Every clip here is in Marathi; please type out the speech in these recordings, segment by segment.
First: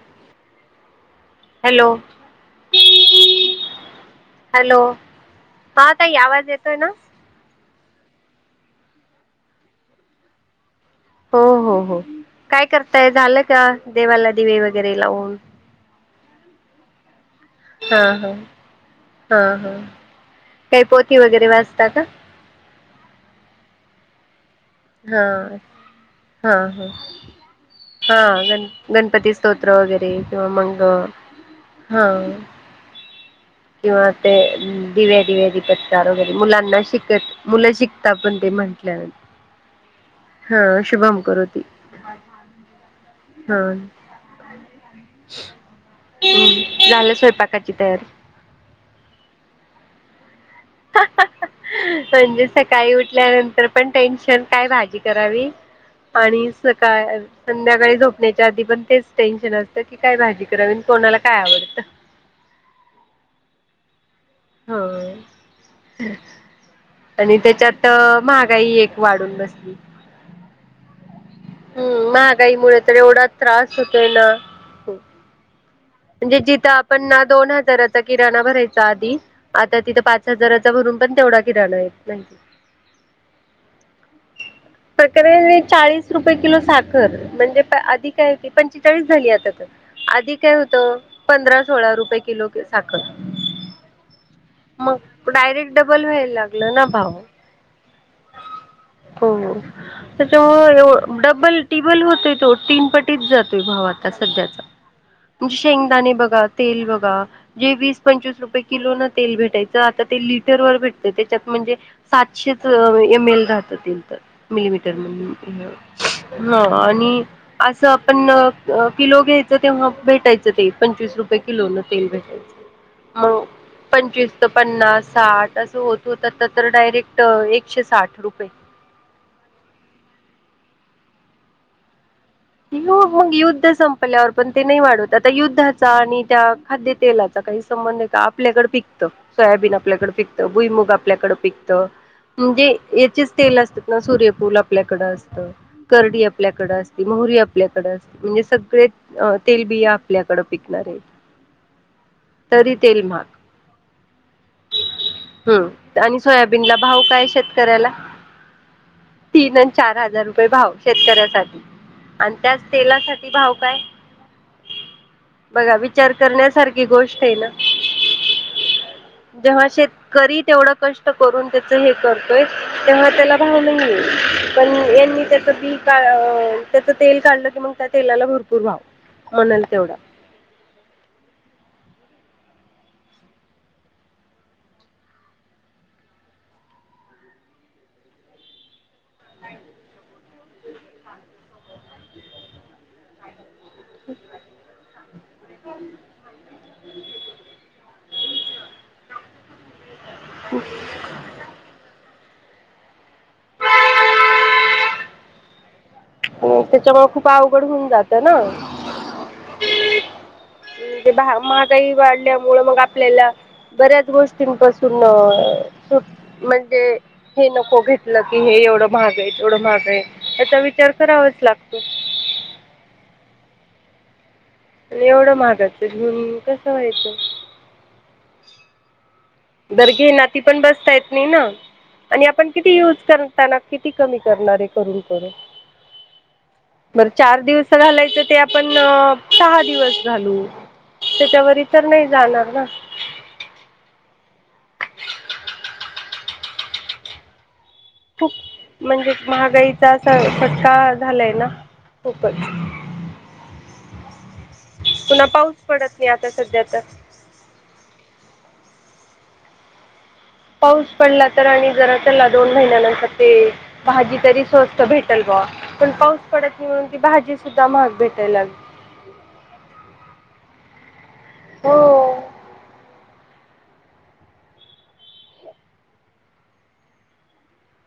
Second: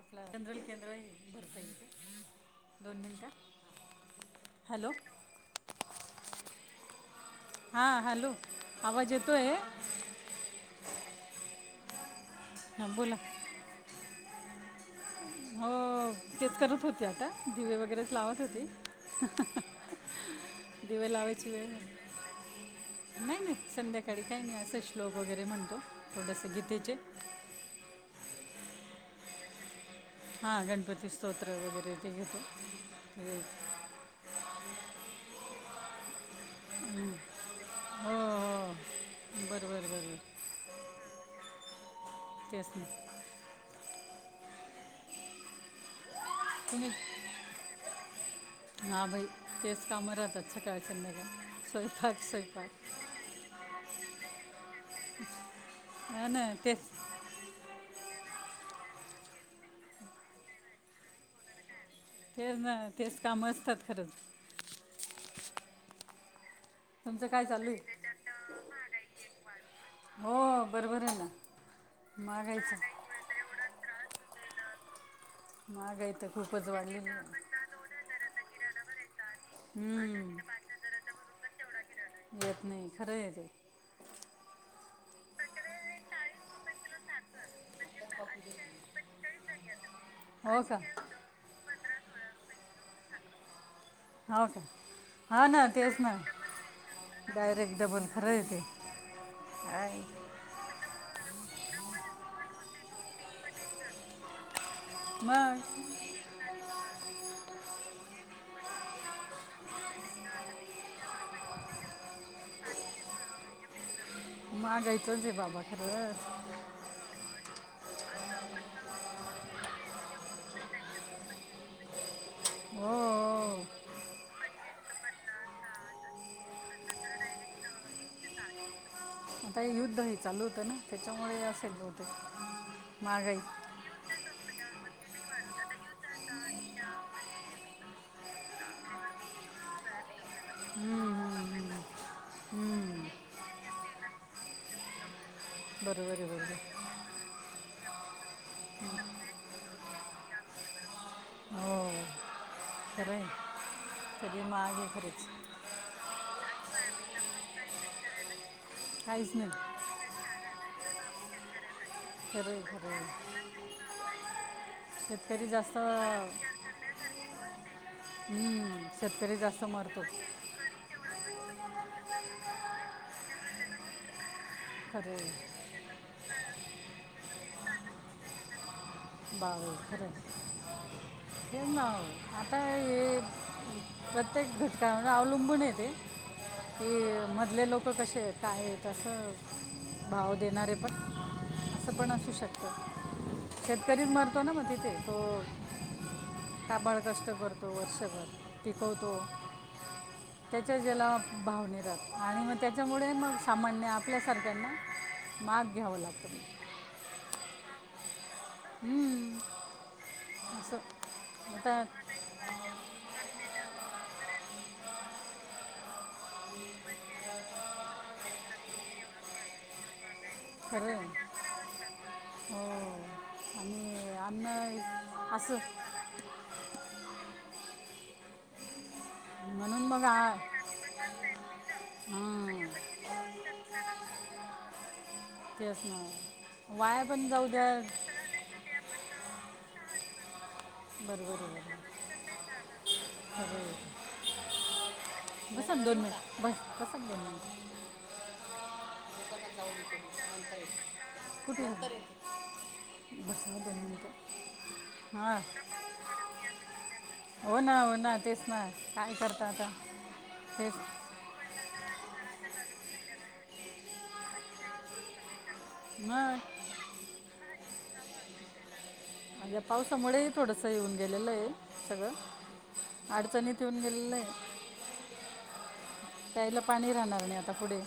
आपलं जनरल केंद्र आहे. भरता हॅलो. येते दोन मिनटं हॅलो हा ताई आवाज येतोय ना? हां हॅलो आवाज येतो आहे. हो हो हो काय हां करताय बोला झालं का देवाला दिवे वगैरे लावून? हो तेच करत होते. दिवे हा वगैरेच हा लावत होती. हा हा काही पोथी वगैरे वाजतात? नाही नाही संध्याकाळी काही नाही असं श्लोक हा वगैरे म्हणतो हा थोडंसं हा गीतेचे हा गण गणपती स्तोत्र वगैरे किंवा हा मंग गणपती स्तोत्र वगैरे हा ते येतो किंवा ते दिवे दिवे दि वगरे मुलांना शिकत मुलं हो शिकताात पण ते हो म्हटल्यान बरं बरं बरं बरं हा शुभम करोती तेच ना हा तुम्ही हम्म झालं स्वयंपाकाची तयारी कामरहात्छ काळचंद का म्हणजे सकाळी उठल्यानंतर पण टेन्शन काय भाजी करावी हा ना आणि तेच सकाळ संध्याकाळी झोप त्याच्या आधी पण तेच टेन्शन असतं की काय भाजी करावी आणि कोणाला काय आवडतं ते ना तेच काम असतात खरंच हो तुमचं आणि काय चालू त्याच्यात महागाई एक वाढून बसली आहे हो बरोबर आहे ना हम्म महागाईमुळे तर महागाईचं एवढा त्रास होतोय ना महागाई तर म्हणजे जिथं खूपच आपण वाढलेली ना आहे. दोन हजाराचा किराणा भरायचा आधी आता तिथं पाच हम्म, हजाराचा भरून पण तेवढा किराणा नाही येत नाही खरं आहे ते [unintelligible] प्रकारे चाळीस रुपये किलो साखर म्हणजे आधिक काय की पंचेचाळीस झाली आता आधी काय होत [inaudible] सोळा रुपये किलो साखर हो का मग हा ना डायरेक्ट तेच डबल ना व्हायला लागलं ना भाऊ डायरेक्ट डबल खरं आहे ते हो काय त्याच्यामुळ ए डबल टिबल होतोय तो तीन पटीच जातोय भाव आता सध्याचा म्हणजे मग शेंगदाणे बघा तेल बघा जे वीस पंचवीस रुपये किलो ना तेल भेटायचं आता ते लिटर वर भेटत त्याच्यात म्हणजे सातशेच एम एल राहत ते मिलीमीटर महागाईचंच आहे बाबा खरंच ह आणि असं पण किलो घ्यायचं तेव्हा भेटायचं तेल पंचवीस रुपये किलो न तेल भेट हो मग हो. पंचवीस तर पन्नास साठ असं होत होत तर तर डायरेक्ट एकशे साठ रुपये आता हे युद्ध ह चालू होतं ना त्याच्यामुळे असेच ये मग युद्ध संपलेवर पण ते नाही वाढत आता युद्धाचा आणि त्या खाद्यतेलाचा काही संबंध आहे का आपल्याकड पिकतं सोयाबीन आपल्याकडे पिकत भुईमुग आपल्याकडं हम्म, हम्म. पिकतं म्हणजे याचेच तेल असतात ना सूर्यफुल आपल्याकड असत बरोबर करडी आहे बरोबर आपल्याकडे आहे. अस मोरी आपल्याकडे अस म्हणजे सगळे तेलबिया आपल्याकड पिकणार आहेत हो तरी तेल महाग हो खरंच सोयाबीन ला भाव काय शेतकऱ्याला काहीच नाही तीन आणि चार हजार रुपये भाव शेतकऱ्यासाठी आणि खरं त्याच आहे खरं तेलासाठी आहे भाव काय शेतकरी जास्त बघा विचार करण्यासारखी गोष्ट आहे ना हम्म, शेतकरी जास्त जेव्हा मरतो शेतकरी तेवढं कष्ट करून हे करतोय तेव्हा त्याला भाव नाहीये पण खरं यांनी आहे त्याचं बी त्याच तेल काढलं की मग त्या तेलाला भरपूर भाव [inaudible] म्हणाल तेवढा आता हे प्रत्येक घटकावर अवलंबून येते की मधले लोक कसे येत आहेत अससं [inaudible] भाव देणारे पण असं पण असू शकतं शेतकरी मरतो ना मग तिथे तो काबाड कष्ट करतो वर्षभर टिकवतो. त्याच्या ज्याला भावने राहतो आणि मग त्याच्यामुळे मग सामान्य आपल्यासारख्यांना माग घ्यावं लागतं हो त्याच्यामुळ खूप अवघड होऊन जात ना हम्म, असं ते आता महागही वाढल्यामुळं मग आपल्याला परत गोष्टींपासून म्हणजे हे नको घेतल की हे एवढ महाग आहे तेवढ महागय आहे त्याचा विचार खरं आहे करावाच लागतो हो [inaudible] आणि एवढ असं महागाचं घेऊन कस व्हायचं. म्हणून बर मग घेना आ- ती पण बसता येत नाही ना आणि आपण हं, किती युज करताना किती कमी करणारे करून करून तेच ना वाया बर पण चार जाऊ द्या दिवस घालायचं ते आपण सहा किती दिवस घालू बरोबर त्याच्यावरी बरोबर तर नाही जाणार ना बसात दोन मिनट बस बसात दोन मिनट खूप म्हणजे महागाईचा असा फटका झालाय ना कुठे खुपच [unintelligible] पुन्हा हां पाऊस पडत नाही आता सध्या तर बरं काय करता आता पाऊस तेच पडला तर आणि [inaudible] चला दोन महिन्यानंतर ते भाजी तरी स्वस्त भेटेल ग पण पाऊस मग पडत नाही म्हणून ती भाजी सुद्धा महाग भेटायला लागली या पावसामुळे थोडस येऊन गेलेल आहे सगळ हो अडचणीत पिऊन गेलेला आणि प्यायला पाणी राहणार नाही आता पुढे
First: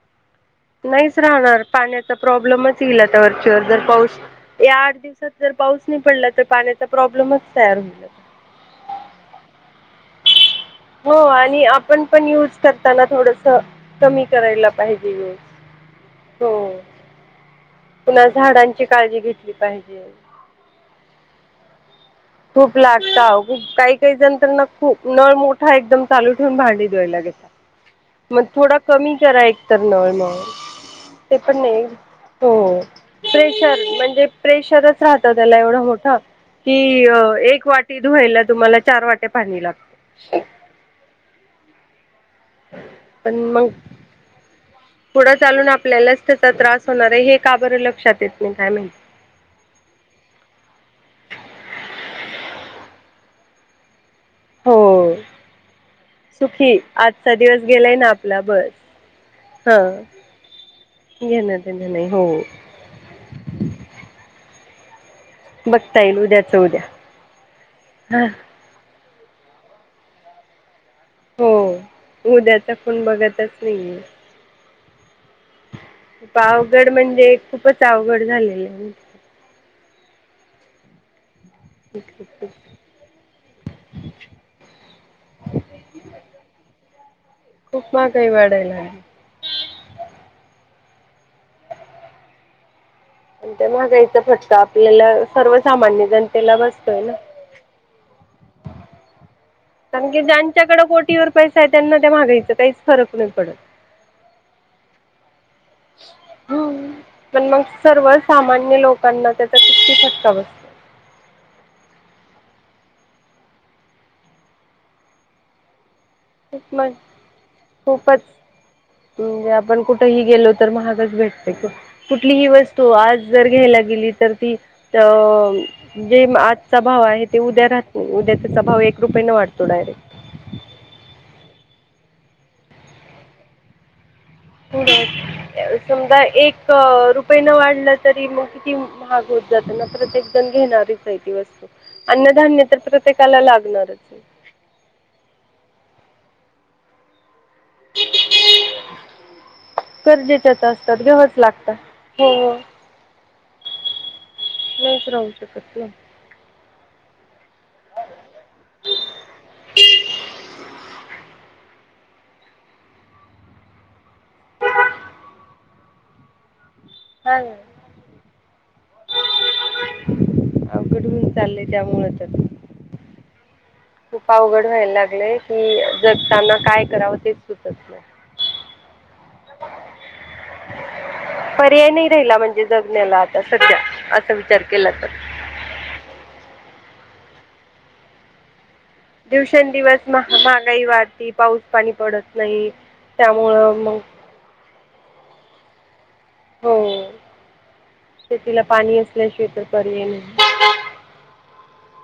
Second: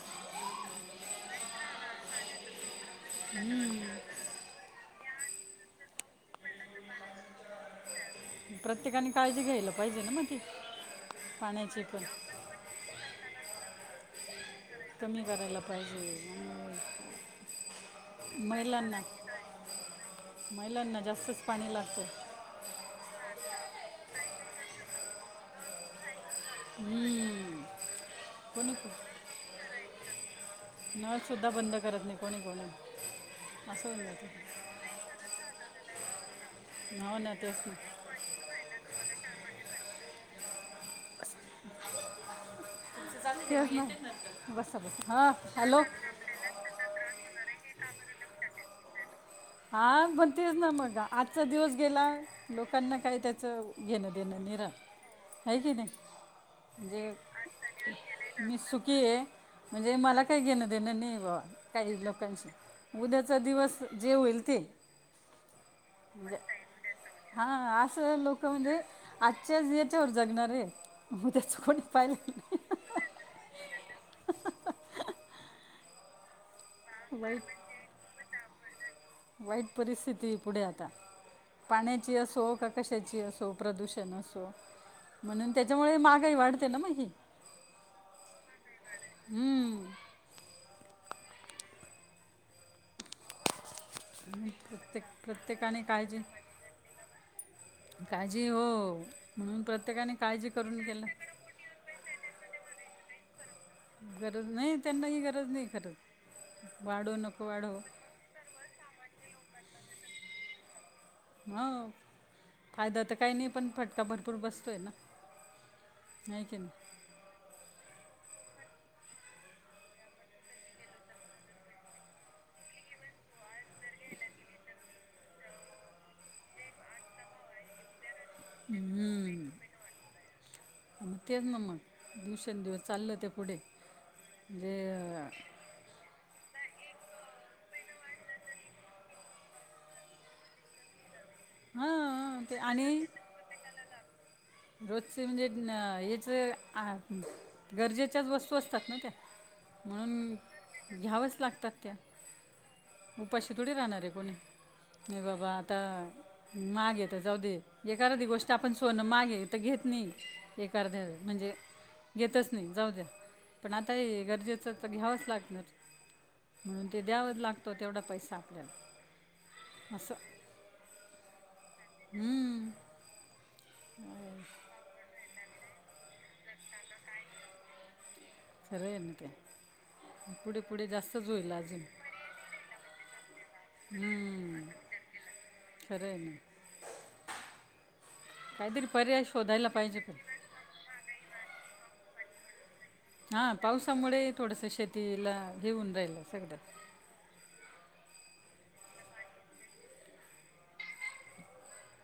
नाहीच राहणार पाण्याचा प्रॉब्लेमच येईल आता वरचीवर जर पाऊस या आठ दिस जर पाऊस नाही पडला तर पाण्याचा प्रॉब्लेमच तयार होल प्रत्येकानी काळजी घ्यायला पाहिजे ना मग ती हो आणि पाण्याची आपण पण युज करताना थोडस कमी करायला पाहिजे कमी य करायला पाहिजे हो आणि पुन्हा झाडांची महिलांना काळजी घेतली पाहिजे. महिलांना जास्तच पाणी लागतय खूप लागत खूप काही काही जण तर ना खूप नळ मोठा एकदम चालू ठेवून भांडी धुवायला घेता हम्म. मग कोणी थोडा को- कमी करा एक तर नळ मगं नळ सुद्धा बंद करत नाही. कोणी हो कोणी प्रेशर असं होऊन म्हणजे जातं प्रेशरच राहत त्याला एवढ त्याला मोठ की क हो ना तेच एक वाटी ना धुवायला तुम्हाला चार वाट्या पाणी लागत ते बस पुढ चालून आपल्यालाच त्याचा त्रास होणार आहे हे का बर लक्षात येत नाहीं काय म्हयती हा पण तेच ना मग आजचा दिवस गेला लोकांना काही त्याच घेण आणि देण हो हइ की नय सुखी आजचा दिवस गेलाय ना आपला मी बस सुखी आहे हा म्हणजे मला काही घेण देण नाही बाबा घेण देणं काही नाही हो लोकांशी उद्याचा दिवस जे होईल ते बघता येईल म्हणजे उद्याच उद्या हा असं हा लोक म्हणजे आजच्या याच्यावर जगणार आहे हो उद्याचं कोणी पाहिलं उद्याचा नाही कोण बघतच नाही आवगड म्हणजे वाईट खूपच अवघड झालेलं आहे वाईट परिस्थिती पुढे आता. पाण्याची असो का कशाची असो प्रदूषण असो. म्हणून त्याच्यामुळे महागाही वाढते ना मग ही. खूप महागही वाढायला लागली. हम्म, माहागाईचा फटका आपल्याला प्रत्येकाने सर्वसामान्य काळजी जनतेला बसतोय ना. काजी हो म्हणून कारण प्रत्येकाने की काळजी करून ज्यांच्याकडे केलं कोटीवर पैसा आहे त्यांना त्या मागायचं काहीच फरक नाही पडत. गरज नाही त्यांना ही गरज नाही. खरंच हम्म वाढो नको पण मग वाढो सर्व सामान्य लोकांना त्याचा कीती फटका बस हो फायदा तर काही नाई पण फटका भरपूर बसतोय ना. हाय की नाय. मग खूपच म्हणजे आपण कुठही गेलो तर महागच भेटत कुठलीही वस्तू आज जर घेयला गेली तर ती त जे आजचा भाव आहे ते उद्या राह उद्या त्याचा भाव एक रुपये न हम्म. वाढतो डायरेक्ट मग तेच ना मग दिवसेंदिवस चाललं ते पुढे म्हणजे समजा एक अं रुपये न वाढलं तरी मग किती महाग होत जात ना प्रत्येक जण घेणारे हाय ती वस्तू हां ते अन्नधान्य तर आणि प्रत्येकाला लागणारच ये. रोजचे म्हणजे हेच आ गरजेच्याच वस्तू असतात ना त्या गरजेच्याच असतात म्हणून घ्यावंच लागतात त्या हो हो उपाशी थोडी राहणार ये कोणी नाहीच नाय राहू बाबा आता शकत ना महाग येत जाऊ दे ए अर्धी गोष्ट आपण सोन महागे तर घेत नाही ए अर्ध्या म्हणजे घेतच नाही जाऊ द्या पण आता हे गरजेचं तर घ्यावंच लागणार. म्हणून ते द्यावं हा ना लागतं तेवढा पैसा असं चालले त्यामुळ तर हम्म, खूप अवघड व्हायला लागलेय. की जगताना काय करावं तेच सुतत नाही. [unintelligible] पुढे पुढे जास्तच होईल अजून पर्याय नाही राहिला म्हणजे जगण्याला आता सध्या असा विचार हम्म, केला हा खरं आहे ना कायतरी. दिवसेंदिवस महा महागाई वाढती पाऊस पाणी पडत नाही. हा त्यामुळं मग पावसामुळे थोडस शेतीला घेऊन राहिल सगळं. हो शेतीला पाणी असल्याशिवाय तर पर्याय नाही.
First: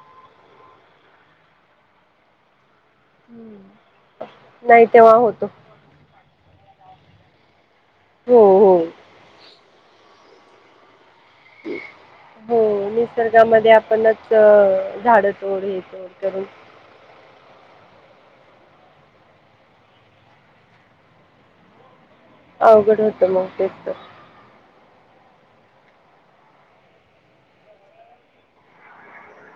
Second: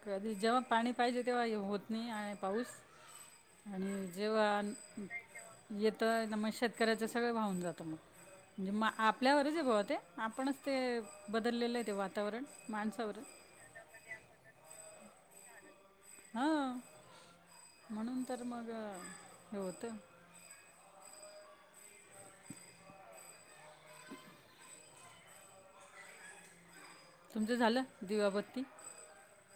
कधी, जेव्हा पाणी पाहिजे तेव्हा होत नाही आणि पाऊस आणि जेव्हा नाही तेव्हा होतो येतय ना मग शेतकऱ्याचे सगळ वाहून जात. हो हो मग आपल्यावरच गते आपणच ते बदललेलं आहे ते वातावरण हो माणसावर निसर्गामध्ये आपणच झाड तोड हां [unintelligible] म्हणून तर मग हे होतं. अवघड होतं मग तेच तर. तुमचं झालं दिवाबत्ती?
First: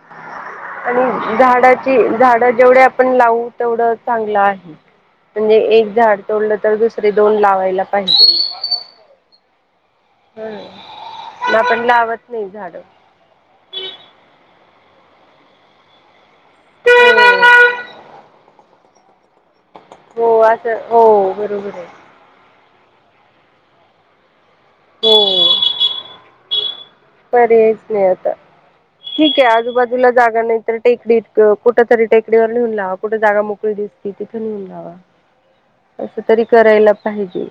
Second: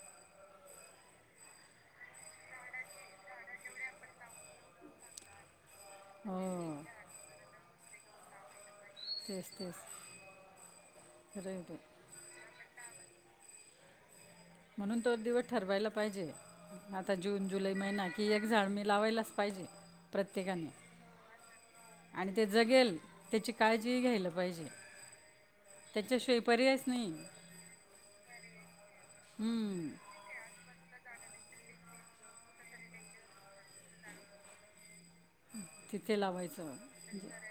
ह आणि झाडाची झाडं जेवढे आपण लावू तेवढं चांगलं आहे. म्हणजे एक झाड तोडलं तर हो दुसरे दोन लावायला पाहिजे. तेच तेच हम खरं म आहे आपण ते लावत नाही झाडं. म्हणून तो दिवस ठरवायला पाहिजे आता जून, झाडं जुलै महिना कि एक झाड मि लावायलाच पाहिजे. हो प्रत्येकाने असं हो बरोबर आहे. आणि ते जगेल त्याची काळजी घ्यायला पाहिजे. हो त्यांच्या शिवाय पर्याय पर्यायच नाही आता ठीक आहे, हम्म, आजूबाजूला जागा नाही तर टेकडी कुठ तरी टेकडीवर लिहून लावा कुठे जागा मोकळी दिसती तिथं लिहून लावा. तिते असं तरी लावायचं करायला पाहिजे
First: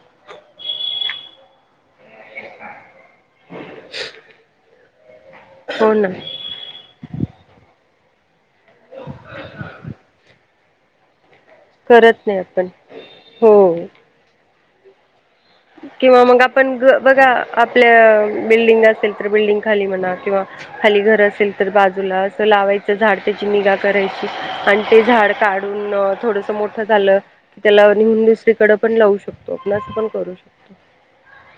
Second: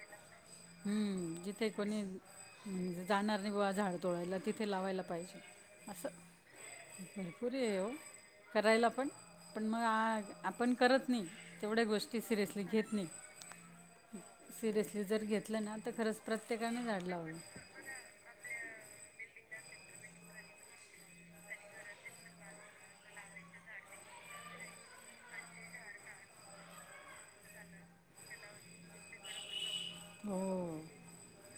हम्म. कोणी म्हणजे जाणार नाही बुवा झाड तोडयला तिथे लावायला पाहिजे. हो असं ना भिरपुरी आहे करायला पण पण मग आपण करत नाही तेवढ्या गोष्टी करत नाही सिरयस आपण घेत नाही हो सिरियसली जर घेत किंवा मग आपण बघा आपल्या बिल्डिंग असेल बिल्डिंग खाली म्हणा किंवा खाली घर असेल तर बाजूला असं लावायचं झाड त्याची निगा करायची आणि ते झाड काढून थोडस मोठं झालं की त्याला नेहून दुसरीकडे पण लावू शकतो. ण करू हो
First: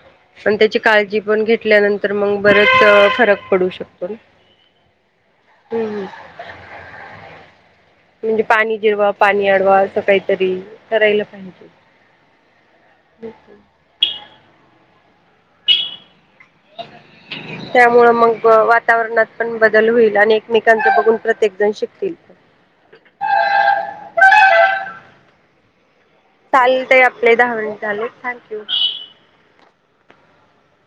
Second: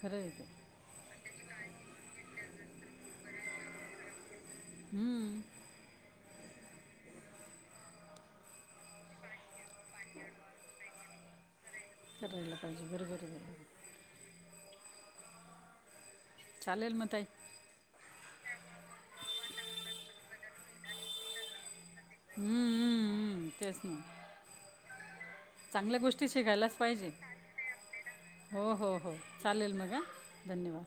खरं आहे ते त्याची पण काळजी पण घेतल्यानंतर पण बरच फरक पडू शकतो. हम्म हम्म म्हणजे पाणी जिरवा पाणी अडवा स काहीतरी करायला पाहिजे. [unintelligible] चालेल म ताई. त्यामुळे मग वातावरणात पण बदल होईल आणि एकमेकांच बघून प्रत्येक जण शिक हम्म हम्म हम्म तेच नाही चांगल्या गोष्टी चालेल ताई पाहिजे आपले दहा मिनिट झाले थँक यू. हो हो हो चालेल मग धन्यवाद!